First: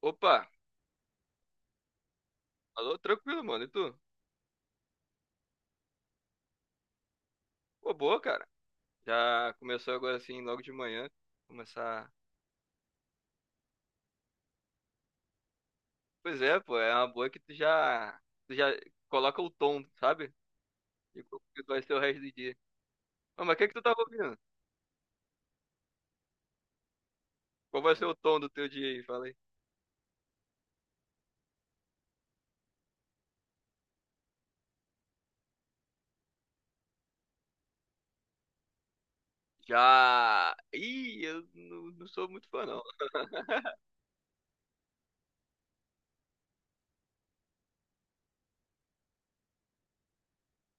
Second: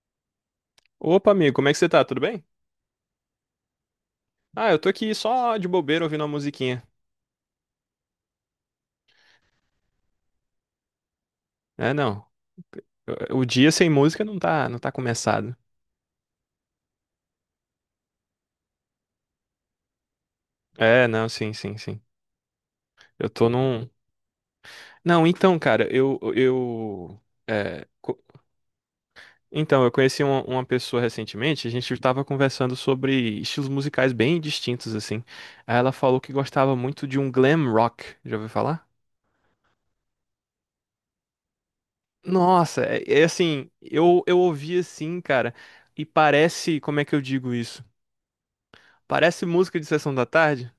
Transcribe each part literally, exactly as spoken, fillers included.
Opa, Opa, amigo, como é que você tá? Tudo bem? alô, tranquilo, mano. E tu? Ah, eu tô aqui só de bobeira ouvindo uma musiquinha. Pô, boa, cara. Já começou agora assim, logo de manhã. É, Começar. não. eu- O dia sem música não tá, não tá começado. Pois é, pô, é uma boa que tu já, tu já coloca o tom, sabe? É, De não, como sim, que sim, vai ser o sim. resto do dia. Eu Ô, tô mas o que que tu num. tava ouvindo? Não, então, cara, eu, eu, Qual é, vai ser o co- tom do teu dia aí? Fala aí. então, eu conheci uma, uma pessoa recentemente, a gente tava conversando sobre estilos musicais bem distintos, assim. Aí ela falou que gostava muito de um glam rock. Já ouviu falar? Já. Ih, eu não, não sou muito fã, não. Nossa, é, é assim, eu, eu ouvi assim, cara, e parece, como é que eu digo isso? Parece música de sessão da tarde.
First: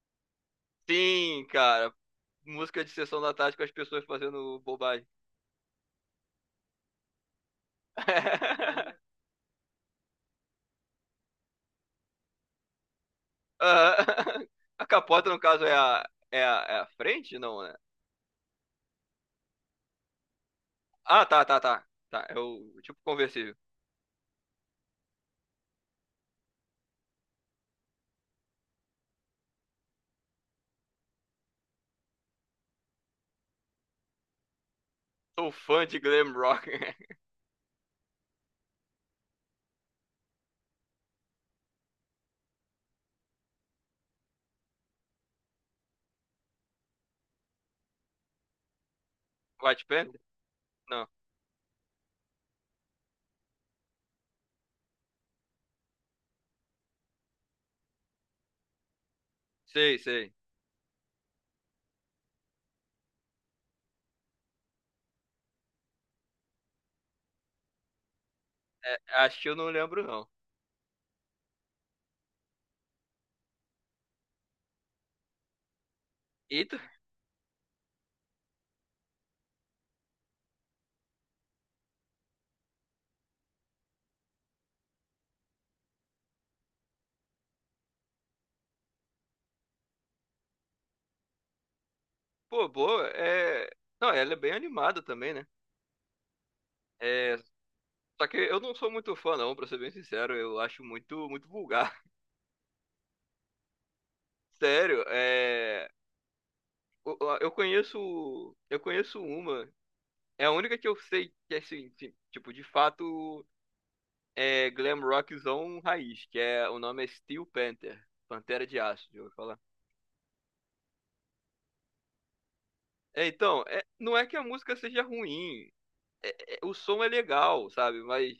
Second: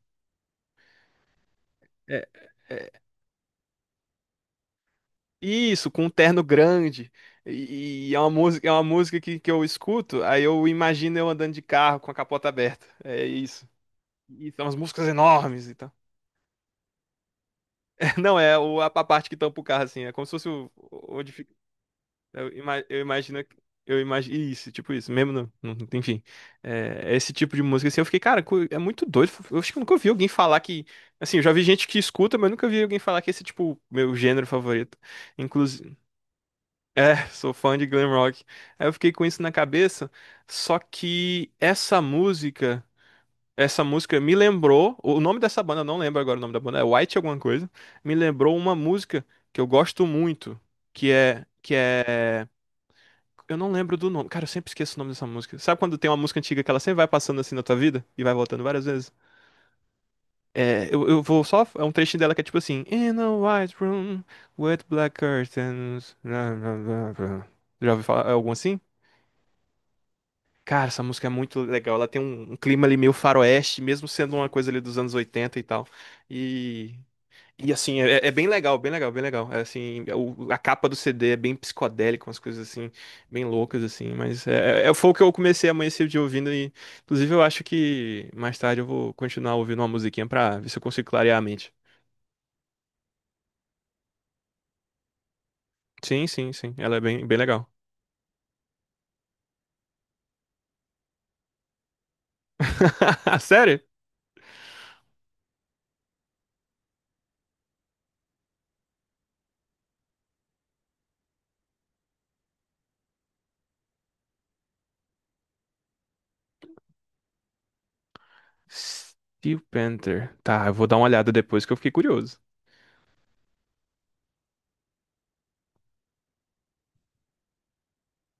Sim, cara. É, Música é, de sessão da tarde com as pessoas fazendo bobagem. isso, com um terno grande. E, e é uma música, é uma música que, que eu escuto, aí eu imagino eu andando de carro com a capota aberta. É isso. Aham. E são as A músicas capota, no caso, enormes é e tal. a, é a, é a frente? Não, né? Não, é o, a, a parte que tampa o carro, assim. É como se fosse o, Ah, tá, onde, tá, tá. Tá, é Eu, o ima- tipo eu imagino. conversível. que- Eu imagino. Isso, tipo isso, mesmo. não no- enfim. É, esse tipo de música, assim, eu fiquei, cara, cu- é muito doido. Eu acho que eu nunca ouvi alguém falar que. Assim, eu já vi gente que escuta, mas eu nunca vi alguém falar que esse, é, tipo, meu gênero favorito. Sou fã Inclusive. de glam rock. É, sou fã de glam rock. Aí eu fiquei com isso na cabeça. Só que essa música. Essa música me lembrou. O nome dessa banda, eu não lembro agora o nome da banda, é White alguma coisa. Me lembrou uma música que eu White gosto Panther? muito. Não. Que é. Que é. Eu não lembro do nome. Cara, eu sempre esqueço o nome dessa música. Sabe quando tem uma música antiga que ela sempre vai passando assim na tua vida? E vai voltando várias vezes? Sei, sei. É, eu, eu vou só. É um trechinho dela que é tipo assim: "In a white room with black curtains, blá, blá, blá, blá." Já ouviu falar algum assim? É, acho que eu não lembro, não. Cara, essa música é muito legal. Ela tem um, um clima ali meio faroeste, mesmo sendo uma coisa ali dos anos oitenta e tal. E, tu- E E assim, é, é bem legal, bem legal, bem legal. É, assim, o- a capa do C D é bem psicodélica, umas coisas assim, bem loucas, assim, mas é, é, é, foi o que eu comecei a amanhecer o dia ouvindo, e inclusive eu acho que mais tarde eu vou continuar ouvindo uma musiquinha pra ver se eu consigo clarear a mente. pô, boa, é. Não, ela é bem animada também, né? Sim, sim, sim, ela é bem, É. bem legal. Só que eu não sou muito fã, não, pra ser bem sincero. Eu acho muito, muito vulgar. Sério? Sério, é. o- o- Eu conheço... Eu conheço uma. É a única que eu sei que, assim, assim, tipo, de fato é glam rockzão raiz, que é o nome é Steel Panther, Pantera de Aço, eu vou falar. Steel Panther. Tá, eu vou dar uma olhada depois que eu fiquei curioso. É, então, é, não é que a música seja ruim. É- é- o som é legal, sabe? Mas,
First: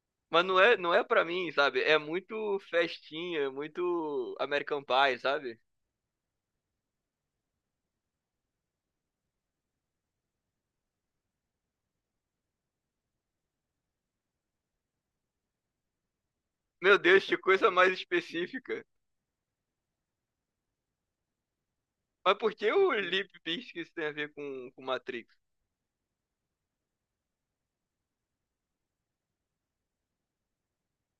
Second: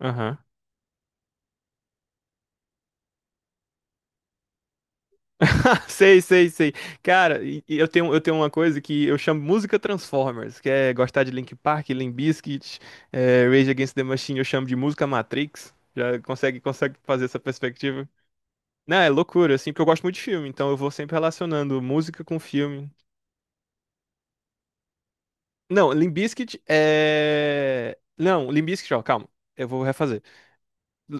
Aham. mas não é, não é para mim, sabe? É muito festinha, é muito American Pie, sabe? Sei, sei, sei. Cara, e- e eu tenho, eu tenho uma coisa que eu chamo música Transformers, que é gostar de Linkin Park, Limp Bizkit, é, Rage Against the Machine, eu chamo de música Matrix. Já consegue, consegue Meu fazer Deus, que essa coisa mais perspectiva? específica. Não, é loucura, assim, porque eu gosto muito de filme, então eu vou sempre relacionando música Mas com por que filme. o Limp Bizkit tem a ver com, com Matrix? Não, Limp Bizkit é... Não, Limp Bizkit, ó, calma, eu vou refazer.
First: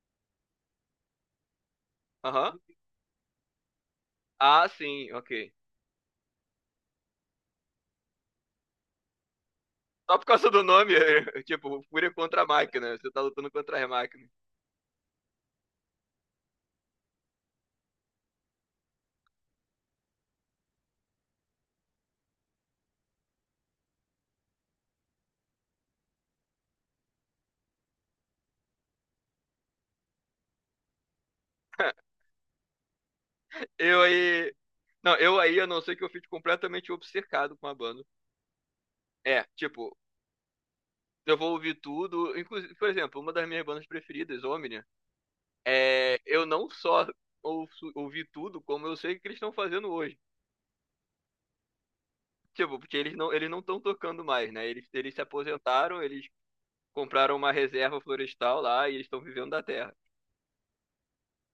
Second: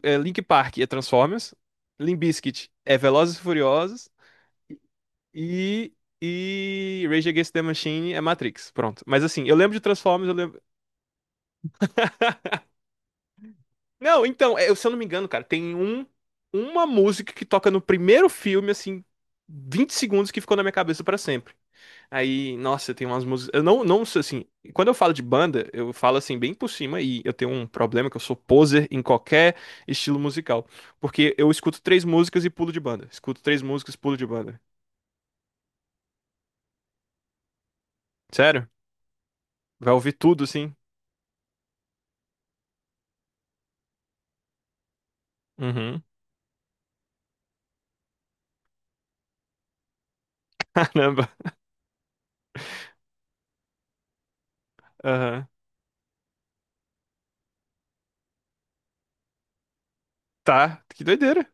É, Linkin Park é Transformers, Limp Aham. Bizkit é Velozes e Furiosos, Ah, sim, ok. E, e Rage Against the Machine é Matrix, pronto. Mas assim, eu lembro de Só por Transformers, eu causa lembro... do nome, tipo, Fúria contra a Máquina, você tá lutando contra a Não, Máquina. então, é, se eu não me engano, cara, tem um, uma música que toca no primeiro filme, assim, vinte segundos que ficou na minha cabeça pra sempre. Aí, nossa, tem umas músicas... Eu não, não sei, assim, quando eu falo de banda, eu falo, assim, bem por cima, e eu tenho um problema que eu sou poser em qualquer estilo musical. Porque eu escuto três músicas e pulo de banda. Escuto três músicas, Eu pulo de aí, banda. Não, eu aí, a não ser que eu fique completamente obcecado com a banda. Sério? É, Vai tipo, ouvir tudo, assim? eu vou ouvir tudo. Inclusive, por exemplo, uma das minhas bandas preferidas, Omnia, Uhum. é, eu não só ouço- ouvi tudo, como eu sei o que eles estão fazendo hoje. Caramba. Tipo, porque eles não eles não estão tocando mais, né? Eles, eles se Aham. aposentaram. Eles compraram uma reserva florestal lá e eles estão vivendo da terra. Tá, que doideira.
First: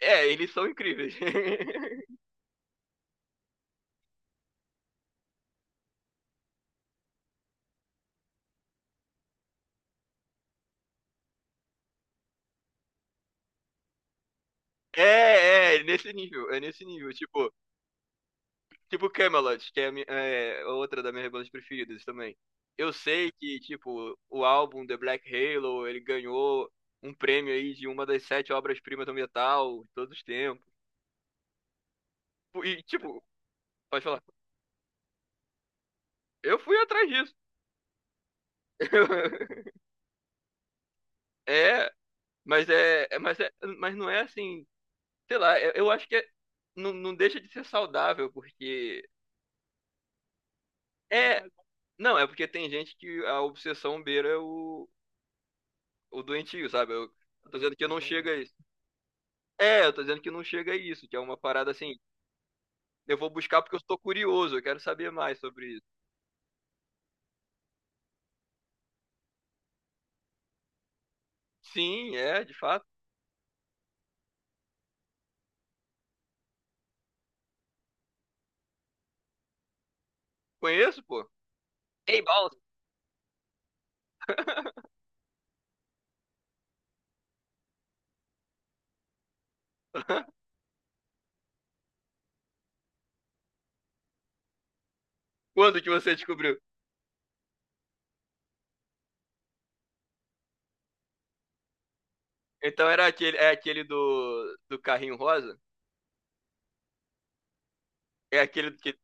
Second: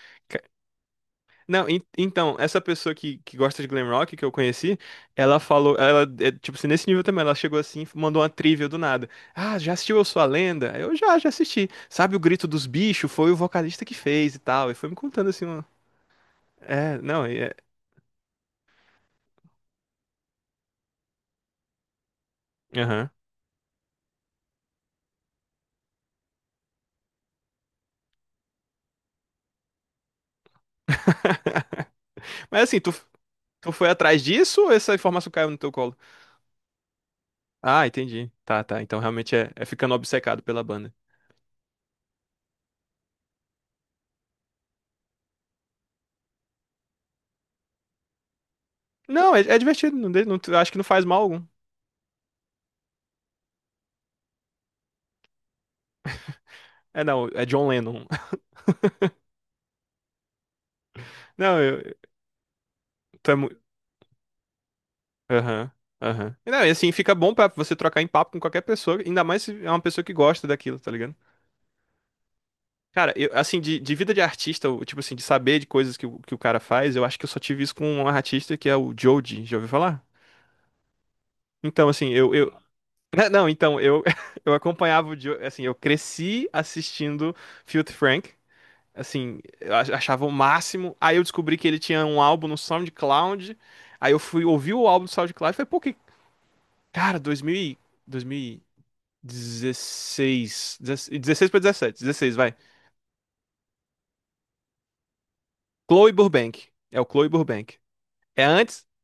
É, Ca- eles são incríveis. Não, en- então, essa pessoa que, que gosta de glam rock que eu conheci, ela falou, ela, é, tipo assim, nesse nível também, ela chegou assim, mandou uma trivia do nada. Ah, já assistiu Eu Sou a Lenda? Eu já, já assisti. Sabe o Grito dos Bichos? Foi o vocalista que fez e tal. E foi me contando assim, uma... É, é, nesse nível, é nesse É, nível. não, é... Tipo, Tipo Camelot, que é, a mi- é é outra das minhas bandas preferidas também. Eu Aham. sei que, tipo, o álbum The Black Halo, ele ganhou um prêmio aí de uma das sete obras-primas do metal de todos os tempos. Mas assim, E, tu, tipo, tu foi pode atrás falar, disso ou essa informação caiu no teu colo? eu fui atrás disso. Ah, entendi. Tá, tá. Então realmente é, é ficando obcecado pela banda. É, mas é, é- mas é, mas não é assim, sei lá, eu, eu acho que é- não, não deixa de ser saudável, porque Não, é, é divertido. Não, de- não- acho que não faz mal algum. é, não, é porque tem gente que a obsessão beira o, o doentio, sabe? É, Eu não, é tô John dizendo que eu não Lennon. chega a isso. É, eu tô dizendo que não chega a isso, que é uma Não, parada assim. eu, Eu vou Tu é muito. buscar porque eu estou curioso, eu quero saber mais sobre Aham, isso. aham. E Não, e assim, fica bom pra você trocar em papo com qualquer pessoa, ainda mais se é uma pessoa que gosta daquilo, tá ligado? Sim, é, de fato. Cara, eu, assim, de, de vida de artista, o- tipo assim, de saber de coisas que, o- que o cara faz, eu acho que eu só tive isso com um artista que é o Joji, já ouviu falar? Conheço, pô. Então, assim, Ei, eu, eu... Balls. Não, então, eu, eu acompanhava o Joe, assim, eu cresci assistindo Filthy Frank, assim, eu ach- achava o máximo, aí eu descobri que ele tinha um álbum no SoundCloud, aí eu fui ouvir o álbum do SoundCloud e falei, pô, Quando que que, você descobriu? cara, dois mil e... dezesseis. Dezesseis pra dezessete. Dezesseis vai. Então era aquele, é aquele do, do carrinho rosa? Chloe Burbank. É o Chloe Burbank. É É aquele antes. que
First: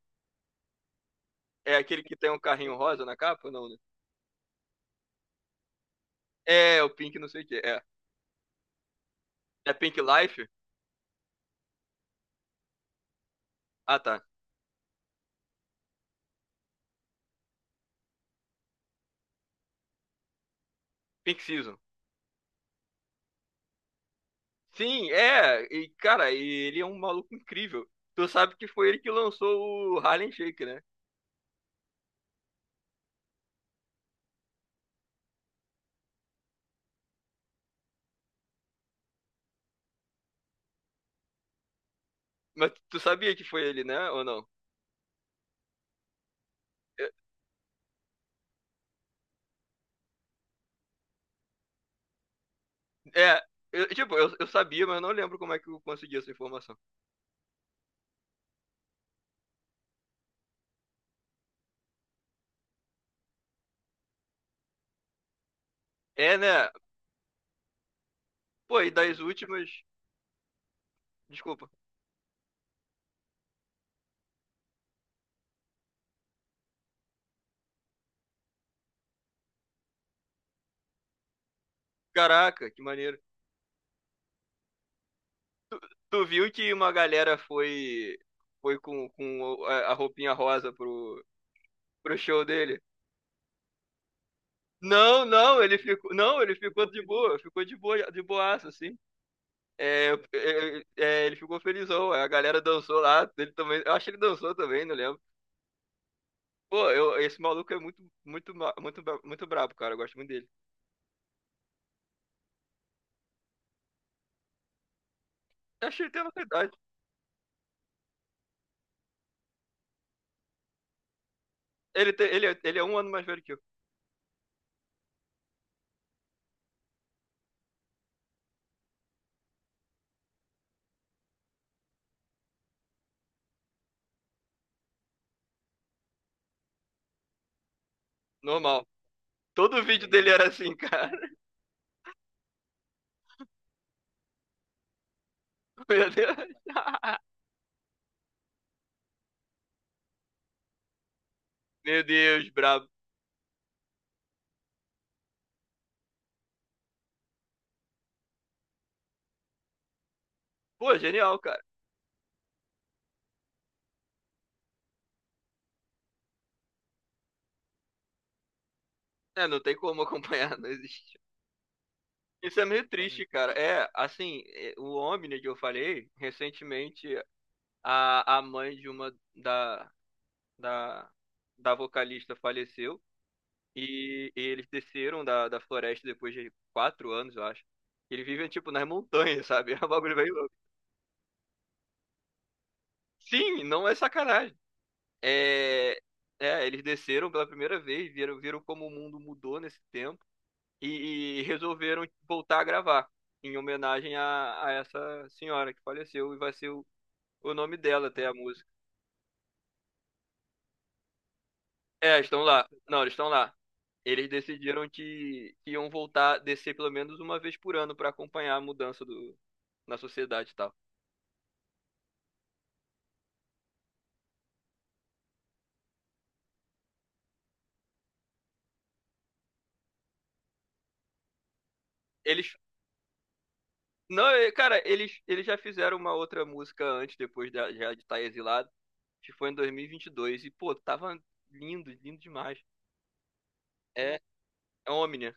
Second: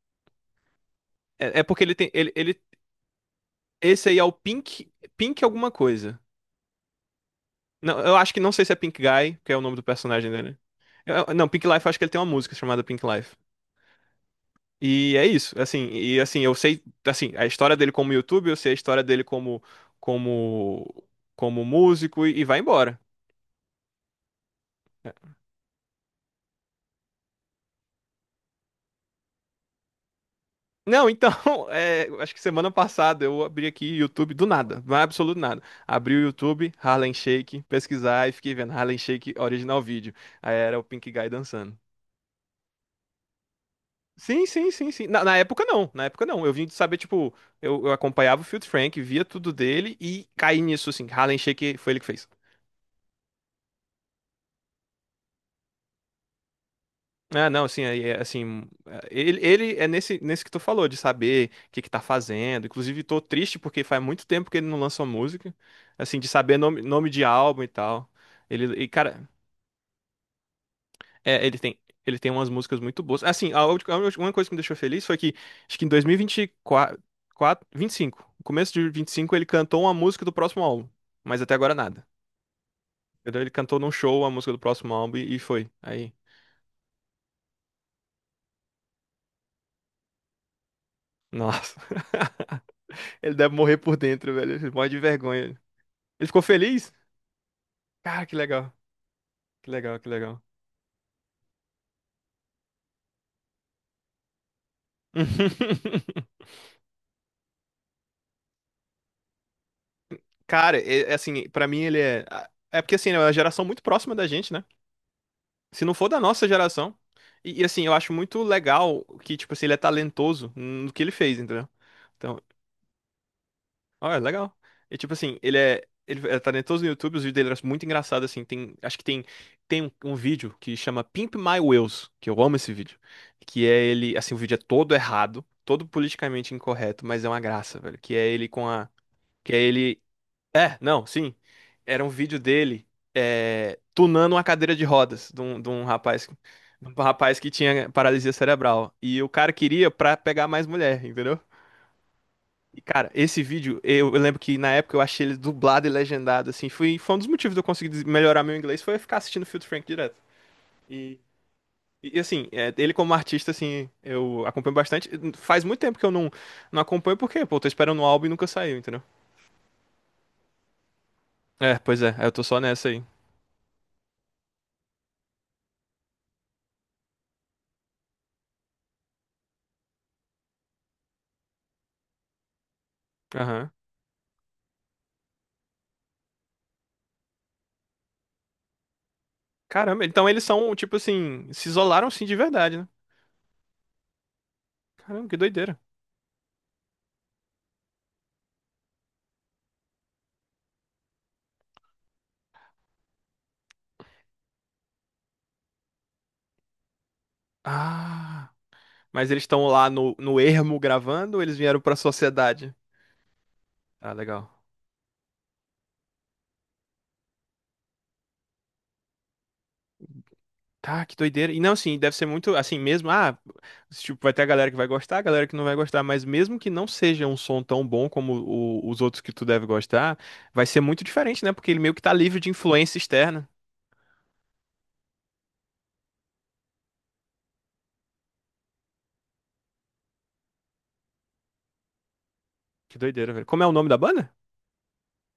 É, é É porque ele aquele tem. que tem Ele, um ele, carrinho rosa na capa? Não, né? esse aí é o Pink. Pink alguma coisa. É, o Pink não sei o que. É. Não, eu acho que não sei se é Pink Guy, que é o É nome do Pink personagem Life? dele. Eu- eu- não, Pink Life, eu acho que ele tem uma música chamada Pink Life. Ah, tá. E é isso, assim, e assim, eu sei, assim, a história dele como YouTube, eu sei a história dele como como Pink como Season. músico e, e vai embora. Sim, é. E, cara, e ele é um maluco incrível. Tu sabe que foi ele que lançou o Harlem Shake, né? Não, então, é, acho que semana passada eu abri aqui o YouTube do nada, não é absoluto nada. Abri o YouTube, Harlem Shake, pesquisar e fiquei vendo Harlem Shake original vídeo. Aí era o Pink Guy dançando. Mas tu sabia que foi ele, né? Ou Sim, não? sim, sim, sim. Na, na época não, na época não. Eu vim de saber, tipo, eu, eu acompanhava o Filthy Frank, via tudo dele e caí nisso, assim. Harlem Shake foi ele que fez. É, eu, tipo, eu, eu sabia, mas eu não lembro como é que eu consegui essa informação. Ah, não, assim, é- é, assim, hum, é, ele, ele é nesse, nesse, que tu falou, de saber o que que tá fazendo. Inclusive, tô triste porque faz muito tempo que ele não lançou música, assim, de É, saber né? nome, nome de álbum e tal. Ele, Pô, e, e das cara, últimas. é, ele Desculpa. tem, ele tem umas músicas muito boas. Assim, a, ulti- uma coisa que me deixou feliz foi que, acho que em dois mil e vinte e quatro, vinte e cinco, no começo de vinte e cinco, ele cantou uma música do próximo álbum, mas até agora nada. Caraca, que maneiro. Entendeu? Ele cantou num show a música do próximo álbum e, e foi. Aí, Tu viu que uma galera foi. Foi com, com o- a a roupinha rosa pro, nossa. pro show dele? Ele deve morrer por dentro, velho. Ele morre de Não, vergonha. não, ele ficou. Ele ficou Não, ele ficou feliz? de boa, ficou de boa, de Cara, que boaça, legal. assim. Que legal, que É, legal. é, é, é, ele ficou felizão. A galera dançou lá, ele também. Eu acho que ele dançou também, não lembro. Pô, eu, esse maluco é muito, muito, ma- muito, bra- muito brabo, cara. Eu gosto muito dele. Cara, é, é assim, pra mim ele é. É porque assim, né, é uma geração muito próxima da gente, né? Se Eu não achei for que da tem nossa. nossa geração. E, e, assim, eu acho muito legal que, tipo assim, ele é talentoso no que ele fez, entendeu? Ele, tem- Então, ele, é- ele é um ano mais velho que eu. Olha, legal. E tipo assim, ele é. Ele é talentoso no YouTube, os vídeos dele eram muito engraçados, assim. Tem, acho que tem, tem um, um vídeo que chama Pimp My Wheels, que eu amo esse vídeo. Que é ele, assim, o vídeo é todo errado, todo politicamente incorreto, mas é uma graça, velho. Que é ele com Normal. a. Que é Todo ele. vídeo dele era assim, É, não, cara. sim. Era um vídeo dele é, tunando uma cadeira de rodas de um, de um Meu rapaz. Deus. De um rapaz que tinha paralisia cerebral. E o cara queria pra pegar mais mulher, entendeu? Meu Deus, E, brabo. cara, esse vídeo, eu, eu lembro que na época eu achei ele dublado e legendado, assim. Foi, foi um dos motivos de eu conseguir des- melhorar meu inglês, foi eu ficar assistindo Filtro Frank direto. Pô, E, genial, cara. e assim, é, ele como artista, assim, eu acompanho bastante. Faz muito tempo que eu não, não acompanho, porque, pô, eu tô esperando um álbum e nunca saiu, entendeu? É, não tem como acompanhar, não existe. É, pois é, eu tô só Isso é meio nessa aí. triste, cara. É, assim, é, o Omni que eu falei, recentemente, a, a mãe de uma da, da, da vocalista faleceu Aham. e, e eles desceram da, da floresta depois de quatro anos, eu acho. Eles vivem, tipo, nas montanhas, sabe? É um Caramba, bagulho então bem eles louco. são, tipo assim, se isolaram assim de verdade, né? Sim, não é sacanagem. Caramba, que doideira. É, é, eles desceram pela primeira vez, viram, viram como o mundo mudou nesse tempo e, e resolveram voltar a gravar em homenagem a, a essa senhora que faleceu e vai ser o, o nome dela até a Ah. música. Mas eles estão lá no, no ermo gravando ou eles vieram pra É, estão lá. sociedade? Não, eles estão lá. Ah, Eles legal. decidiram que, que iam voltar, descer pelo menos uma vez por ano para acompanhar a mudança do, na sociedade e tal. Tá, que doideira. E não, assim, deve ser muito assim mesmo. Ah, tipo, vai ter a galera que vai gostar, a galera que não vai gostar, mas mesmo que não seja um som tão bom como o- os outros que tu deve gostar, vai ser muito diferente, né? Porque ele meio que tá livre de Eles, influência externa. não, é, cara, eles, eles já fizeram uma outra música antes, depois da- já de estar exilado, que foi em dois mil e vinte e dois. E, vinte e dois. E, pô, tava lindo, lindo demais. Que doideira, velho. Como é o nome da É, banda? é Omnia.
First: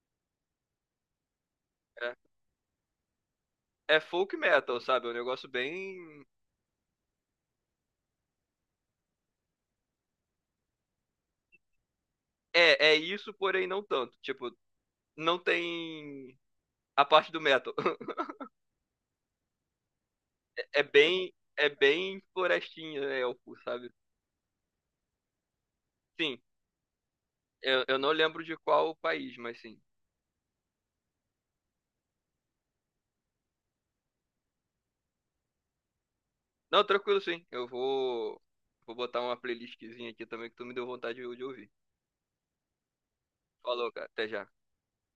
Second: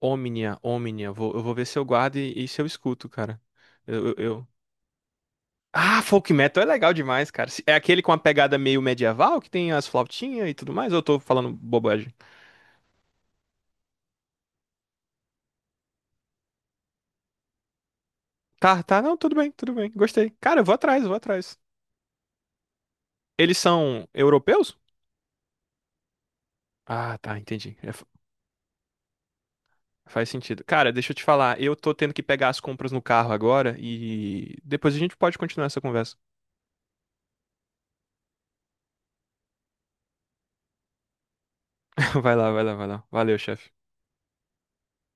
Omnia, Omnia. Vou, eu vou ver se eu É, guardo e, e se eu escuto, cara. é Eu, eu, folk eu- metal, sabe? É um negócio Ah, bem. folk metal é legal demais, cara. Se- É aquele com a pegada meio medieval que tem as flautinhas e tudo mais, ou eu tô falando bobagem? É, é isso, porém não tanto. Tipo, não tem a parte do metal. Tá, tá, não, tudo bem, tudo bem. Gostei. Cara, eu vou É atrás, eu vou bem, atrás. é bem florestinha, é elfo, Eles sabe? são europeus? Sim, Ah, tá, entendi. eu, É, eu fa- não lembro de qual país, mas sim. faz sentido. Cara, deixa eu te falar, eu tô tendo que pegar as compras no carro agora e depois a gente pode continuar essa conversa. Não, tranquilo, sim. Eu vou, vou botar uma playlistzinha aqui também que tu me deu vontade de de ouvir. Vai lá, vai lá, vai lá. Valeu, chefe. Falou, cara. Até já.